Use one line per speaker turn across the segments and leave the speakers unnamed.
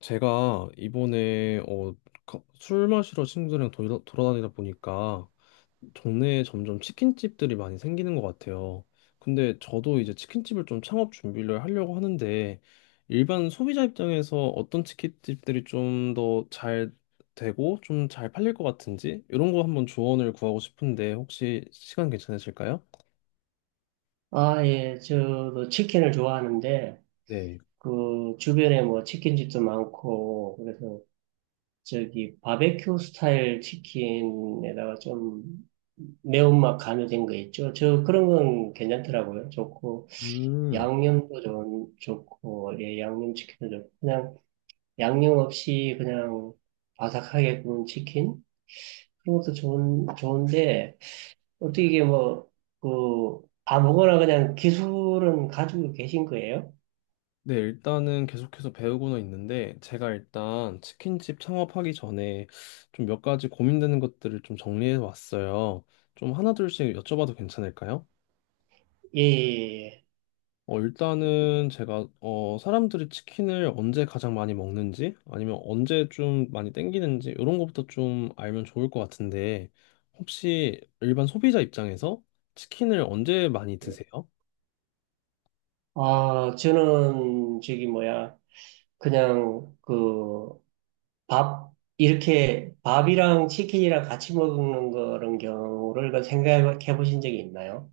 제가 이번에 술 마시러 친구들이랑 돌아다니다 보니까 동네에 점점 치킨집들이 많이 생기는 것 같아요. 근데 저도 이제 치킨집을 좀 창업 준비를 하려고 하는데 일반 소비자 입장에서 어떤 치킨집들이 좀 더 잘 되고 좀 잘 팔릴 것 같은지 이런 거 한번 조언을 구하고 싶은데 혹시 시간 괜찮으실까요?
아, 예, 저도 치킨을 좋아하는데,
네.
그, 주변에 뭐 치킨집도 많고, 그래서 저기 바베큐 스타일 치킨에다가 좀 매운맛 가미된 거 있죠. 저 그런 건 괜찮더라고요. 좋고,
음.
양념도 좋고, 예, 양념치킨도 좋고, 그냥 양념 없이 그냥 바삭하게 구운 치킨? 그런 것도 좋은데, 어떻게 이게 뭐, 그, 아무거나 그냥 기술은 가지고 계신 거예요?
네, 일단은 계속해서 배우고는 있는데, 제가 일단 치킨집 창업하기 전에 좀 몇 가지 고민되는 것들을 좀 정리해 왔어요. 좀 하나둘씩 여쭤봐도 괜찮을까요?
예, 예,
일단은 제가, 사람들이 치킨을 언제 가장 많이 먹는지, 아니면 언제 좀 많이 땡기는지, 이런 것부터 좀 알면 좋을 것 같은데, 혹시 일반 소비자 입장에서 치킨을 언제 많이
예.
드세요?
아, 저는 저기 뭐야, 그냥 그 밥, 이렇게 밥이랑 치킨이랑 같이 먹는 그런 경우를 그 생각해 보신 적이 있나요?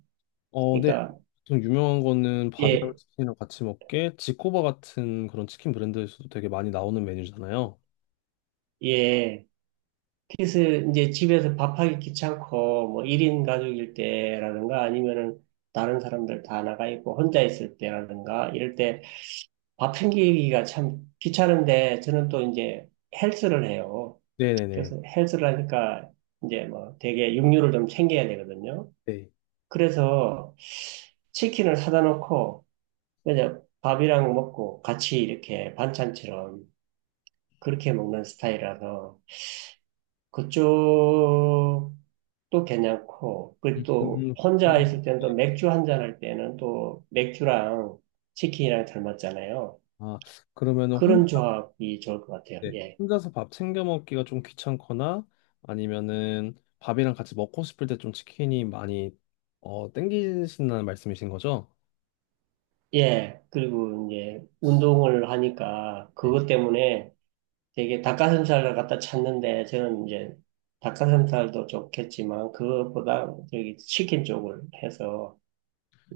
네.
그러니까,
보통 유명한 거는 바비앙
예,
치킨이랑 같이 먹게 지코바 같은 그런 치킨 브랜드에서도 되게 많이 나오는 메뉴잖아요.
예. 그래 이제 집에서 밥하기 귀찮고, 뭐 1인 가족일 때라든가 아니면은 다른 사람들 다 나가 있고 혼자 있을 때라든가 이럴 때 밥 챙기기가 참 귀찮은데 저는 또 이제 헬스를 해요.
네네네.
그래서 헬스를 하니까 이제 뭐 되게 육류를 좀 챙겨야 되거든요.
네.
그래서 치킨을 사다 놓고 그냥 밥이랑 먹고 같이 이렇게 반찬처럼 그렇게 먹는 스타일이라서 그쪽도 괜찮고 그또 혼자 있을 때는 또
네.
맥주 한 잔 할 때는 또 맥주랑 치킨이랑 잘 맞잖아요.
아, 그러면은
그런 조합이 좋을 것 같아요.
네.
예.
혼자서 밥 챙겨 먹기가 좀 귀찮거나 아니면은 밥이랑 같이 먹고 싶을 때 좀 치킨이 많이 땡기신다는 말씀이신 거죠?
예. 그리고 이제 운동을 하니까
네.
그것 때문에 되게 닭가슴살을 갖다 찾는데 저는 이제 닭가슴살도 좋겠지만 그것보다 저기 치킨 쪽을 해서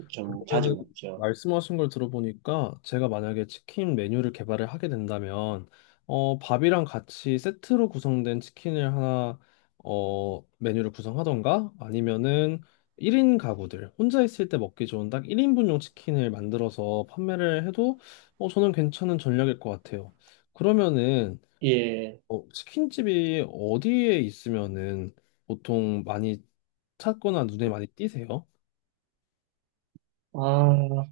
좀 자주
그러면은
먹죠.
말씀하신 걸 들어보니까 제가 만약에 치킨 메뉴를 개발을 하게 된다면 밥이랑 같이 세트로 구성된 치킨을 하나 메뉴를 구성하던가 아니면은 1인 가구들 혼자 있을 때 먹기 좋은 딱 1인분용 치킨을 만들어서 판매를 해도 저는 괜찮은 전략일 것 같아요. 그러면은
예.
치킨집이 어디에 있으면은 보통 많이 찾거나 눈에 많이 띄세요?
아,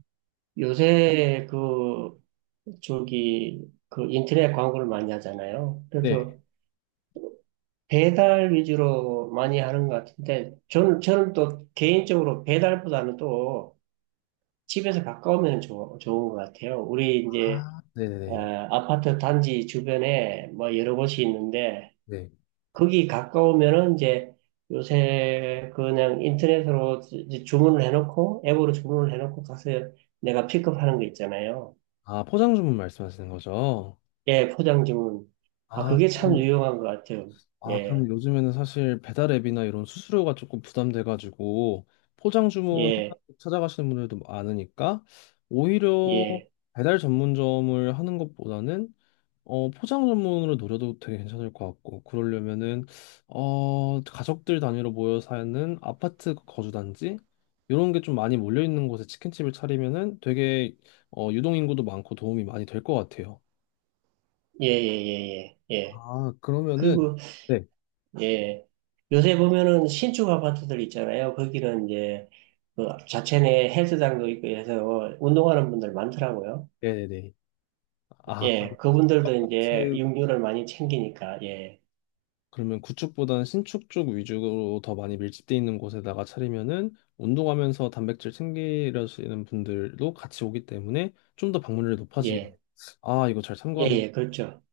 요새 그 저기 그 인터넷 광고를 많이 하잖아요.
네.
그래서 배달 위주로 많이 하는 것 같은데 저는 또 개인적으로 배달보다는 또 집에서 가까우면 좋은 것 같아요. 우리 이제
아,
어,
네네.
아파트 단지 주변에 뭐 여러 곳이 있는데
네.
거기 가까우면은 이제 요새 그냥 인터넷으로 주문을 해놓고 앱으로 주문을 해놓고 가서 내가 픽업하는 거 있잖아요.
아, 포장 주문 말씀하시는 거죠?
예, 포장 주문. 아,
아,
그게 참
그러면.
유용한 것 같아요.
아,
예,
그러면 요즘에는 사실 배달 앱이나 이런 수수료가 조금 부담돼가지고 포장 주문
예,
해가지고 찾아가시는 분들도 많으니까 오히려
예,
배달 전문점을 하는 것보다는 포장 전문으로 노려도 되게 괜찮을 것 같고 그러려면은 가족들 단위로 모여 사는 아파트 거주단지 이런 게 좀 많이 몰려 있는 곳에 치킨집을 차리면은 되게 유동 인구도 많고 도움이 많이 될 것 같아요.
예, 예, 예, 예. 예.
아, 그러면은.
그리고
네,
예, 요새 보면은 신축 아파트들 있잖아요. 거기는 이제 그 자체 내 헬스장도 있고 해서 운동하는 분들 많더라고요.
네네네. 아, 아,
예, 그분들도 이제
아파트,
육류를 많이 챙기니까, 예,
그러면 구축보다는 신축 쪽 위주로 더 많이 밀집돼 있는 곳에다가 차리면은 운동하면서 단백질 챙기려시는 분들도 같이 오기 때문에 좀 더 방문율이 높아지겠네요.
예.
아, 이거 잘 참고
예,
한번.
예, 그렇죠.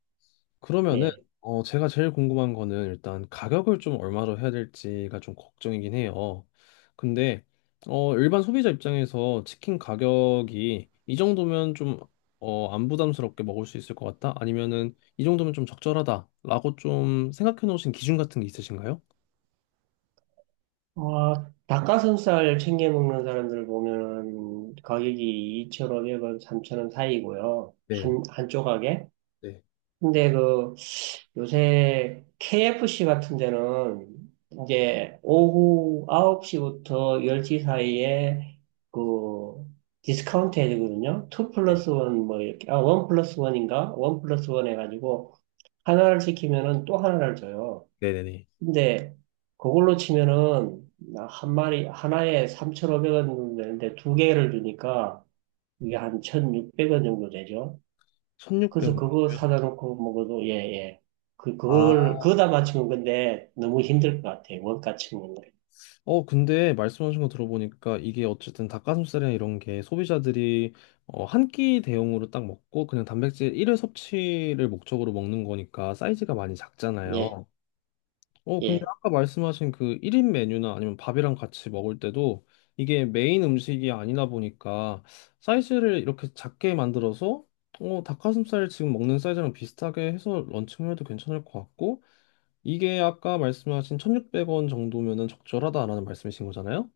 그러면은
예.
제가 제일 궁금한 거는 일단 가격을 좀 얼마로 해야 될지가 좀 걱정이긴 해요. 근데 일반 소비자 입장에서 치킨 가격이 이 정도면 좀 안 부담스럽게 먹을 수 있을 것 같다? 아니면은 이 정도면 좀 적절하다라고 좀 생각해 놓으신 기준 같은 게 있으신가요?
아, 닭가슴살 챙겨 먹는 사람들을 보면은 가격이 2,500원, 3,000원 사이고요.
네,
한 조각에.
네,
근데 그 요새 KFC 같은 데는 이제 오후 9시부터 10시 사이에 그 디스카운트 해주거든요. 2
네.
플러스 1 뭐 이렇게, 아, 1 플러스 1인가? 1 플러스 1 해가지고 하나를 시키면은 또 하나를 줘요.
네네네.
근데 그걸로 치면은 나한 마리 하나에 3,500원 정도 되는데 두 개를 주니까 이게 한 1,600원 정도 되죠. 그래서
1,600원
그거
정도요?
사다 놓고 먹어도 예예. 그걸 그다 맞추면 근데 너무 힘들 것 같아요. 원가 치고는.
근데 말씀하신 거 들어보니까 이게 어쨌든 닭가슴살이나 이런 게 소비자들이 한 끼 대용으로 딱 먹고 그냥 단백질 1회 섭취를 목적으로 먹는 거니까 사이즈가 많이
예.
작잖아요. 근데
예.
아까 말씀하신 그 1인 메뉴나 아니면 밥이랑 같이 먹을 때도 이게 메인 음식이 아니다 보니까 사이즈를 이렇게 작게 만들어서 닭가슴살 지금 먹는 사이즈랑 비슷하게 해서 런칭을 해도 괜찮을 것 같고 이게 아까 말씀하신 1,600원 정도면은 적절하다라는 말씀이신 거잖아요?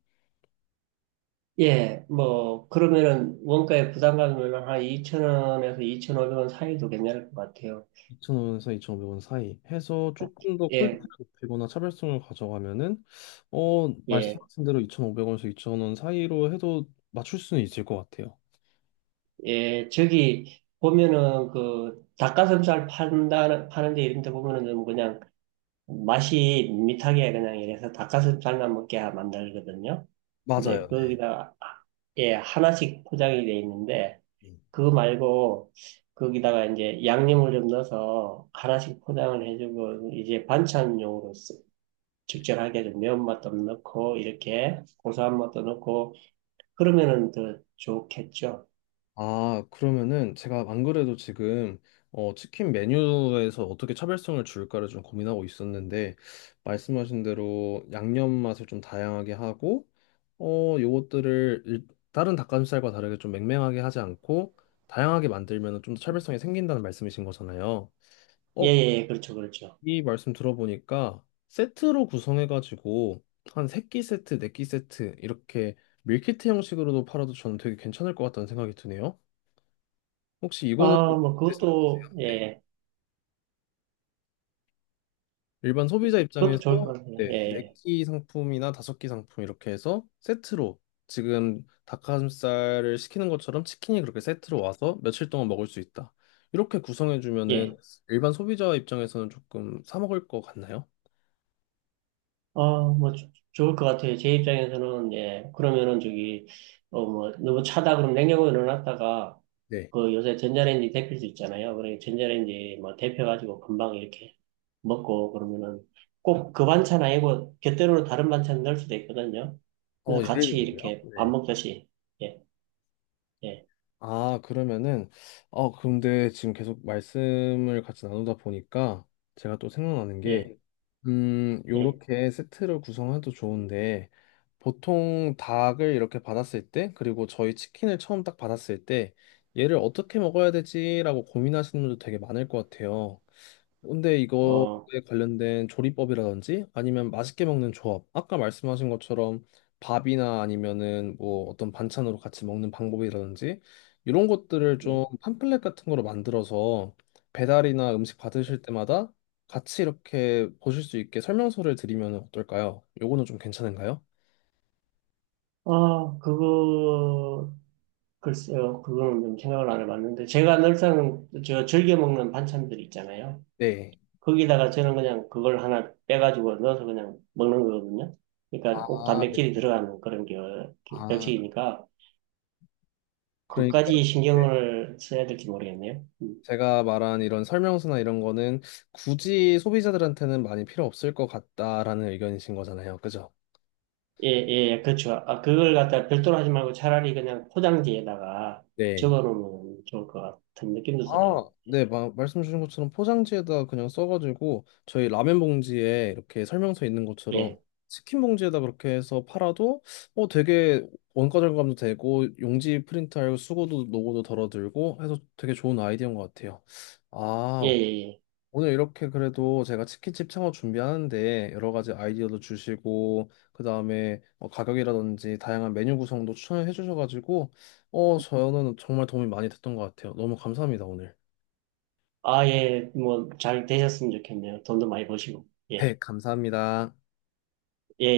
예. 뭐 그러면은 원가에 부담 가면은 한 2,000원에서 2,500원 사이도 괜찮을 것 같아요.
2,000원에서 2,500원 사이 해서 조금 더
예.
퀄리티를 높이거나 차별성을 가져가면은
예.
말씀하신 대로 2,500원에서 2,000원 사이로 해도 맞출 수는 있을 것 같아요.
예, 저기 보면은 그 닭가슴살 판다 파는 데 이런 데 보면은 좀 그냥 맛이 밋밋하게 그냥 이래서 닭가슴살만 먹게 만들거든요. 근데
맞아요, 네.
거기다가 예, 하나씩 포장이 돼 있는데
음.
그거 말고 거기다가 이제 양념을 좀 넣어서 하나씩 포장을 해주고 이제 반찬용으로 쓰- 적절하게 좀 매운맛도 넣고 이렇게 고소한 맛도 넣고 그러면은 더 좋겠죠.
아, 그러면은 제가 안 그래도 지금 치킨 메뉴에서 어떻게 차별성을 줄까를 좀 고민하고 있었는데 말씀하신 대로 양념 맛을 좀 다양하게 하고 요것들을 다른 닭가슴살과 다르게 좀 맹맹하게 하지 않고 다양하게 만들면 좀 더 차별성이 생긴다는 말씀이신 거잖아요.
예,
어,
예, 예, 그렇죠, 그렇죠.
이 말씀 들어보니까 세트로 구성해가지고 한 세끼 세트, 네끼 세트 이렇게 밀키트 형식으로도 팔아도 저는 되게 괜찮을 것 같다는 생각이 드네요. 혹시 이거는
아, 뭐,
어떻게 생각하세요?
그것도,
네.
예,
일반 소비자
그것도 좋을
입장에서
것 같아요.
네, 네
예,
끼 상품이나 다섯 끼 상품 이렇게 해서 세트로 지금 닭가슴살을 시키는 것처럼 치킨이 그렇게 세트로 와서 며칠 동안 먹을 수 있다. 이렇게 구성해주면은
예.
일반 소비자 입장에서는 조금 사 먹을 것 같나요?
아, 뭐, 조- 좋을 것 같아요. 제 입장에서는, 예, 그러면은 저기, 어, 뭐, 너무 차다 그럼 냉장고에 넣어놨다가,
네.
그 요새 전자레인지 데필 수 있잖아요. 그래, 전자레인지 뭐, 데펴가지고 금방 이렇게 먹고, 그러면은 꼭 그 반찬 아니고, 곁들여로 다른 반찬 넣을 수도 있거든요. 그래서
예를
같이
들면요?
이렇게
네.
밥 먹듯이, 예, 예,
아, 그러면은. 근데 지금 계속 말씀을 같이 나누다 보니까 제가 또 생각나는
예,
게,
예,
요렇게 세트를 구성해도 좋은데, 보통 닭을 이렇게 받았을 때, 그리고 저희 치킨을 처음 딱 받았을 때, 얘를 어떻게 먹어야 되지라고 고민하시는 분도 되게 많을 것 같아요. 근데 이거에
어,
관련된 조리법이라든지 아니면 맛있게 먹는 조합, 아까 말씀하신 것처럼 밥이나 아니면은 뭐 어떤 반찬으로 같이 먹는 방법이라든지 이런 것들을 좀
예.
팜플렛 같은 거로 만들어서 배달이나 음식 받으실 때마다 같이 이렇게 보실 수 있게 설명서를 드리면 어떨까요? 요거는 좀 괜찮은가요?
아, 그거, 글쎄요, 그거는 좀 생각을 안 해봤는데, 제가 늘상 저 즐겨 먹는 반찬들 있잖아요.
네.
거기다가 저는 그냥 그걸 하나 빼가지고 넣어서 그냥 먹는 거거든요. 그러니까 꼭
아, 네.
단백질이 들어가는 그런 게
아,
멸치이니까,
그러니까
그까지 신경을 써야 될지 모르겠네요. 음.
제가 말한 이런 설명서나 이런 거는 굳이 소비자들한테는 많이 필요 없을 것 같다라는 의견이신 거잖아요. 그죠?
예, 예, 예, 그렇죠. 아, 그걸 갖다 별도로 하지 말고 차라리 그냥 포장지에다가
네.
적어 놓으면 좋을 것 같은 느낌도 드네요.
아, 네. 말씀 주신 것처럼 포장지에다 그냥 써가지고 저희 라면 봉지에 이렇게 설명서 있는 것처럼
예,
치킨 봉지에다 그렇게 해서 팔아도 되게 원가 절감도 되고 용지 프린트하고 수고도 노고도 덜어들고 해서 되게 좋은 아이디어인 것 같아요.
예,
아,
예, 예.
오늘 이렇게 그래도 제가 치킨집 창업 준비하는데 여러 가지 아이디어도 주시고 그 다음에 가격이라든지 다양한 메뉴 구성도 추천을 해주셔가지고 저는 정말 도움이 많이 됐던 것 같아요. 너무 감사합니다 오늘.
아, 예, 뭐, 잘 되셨으면 좋겠네요. 돈도 많이 버시고.
네,
예.
감사합니다.
예,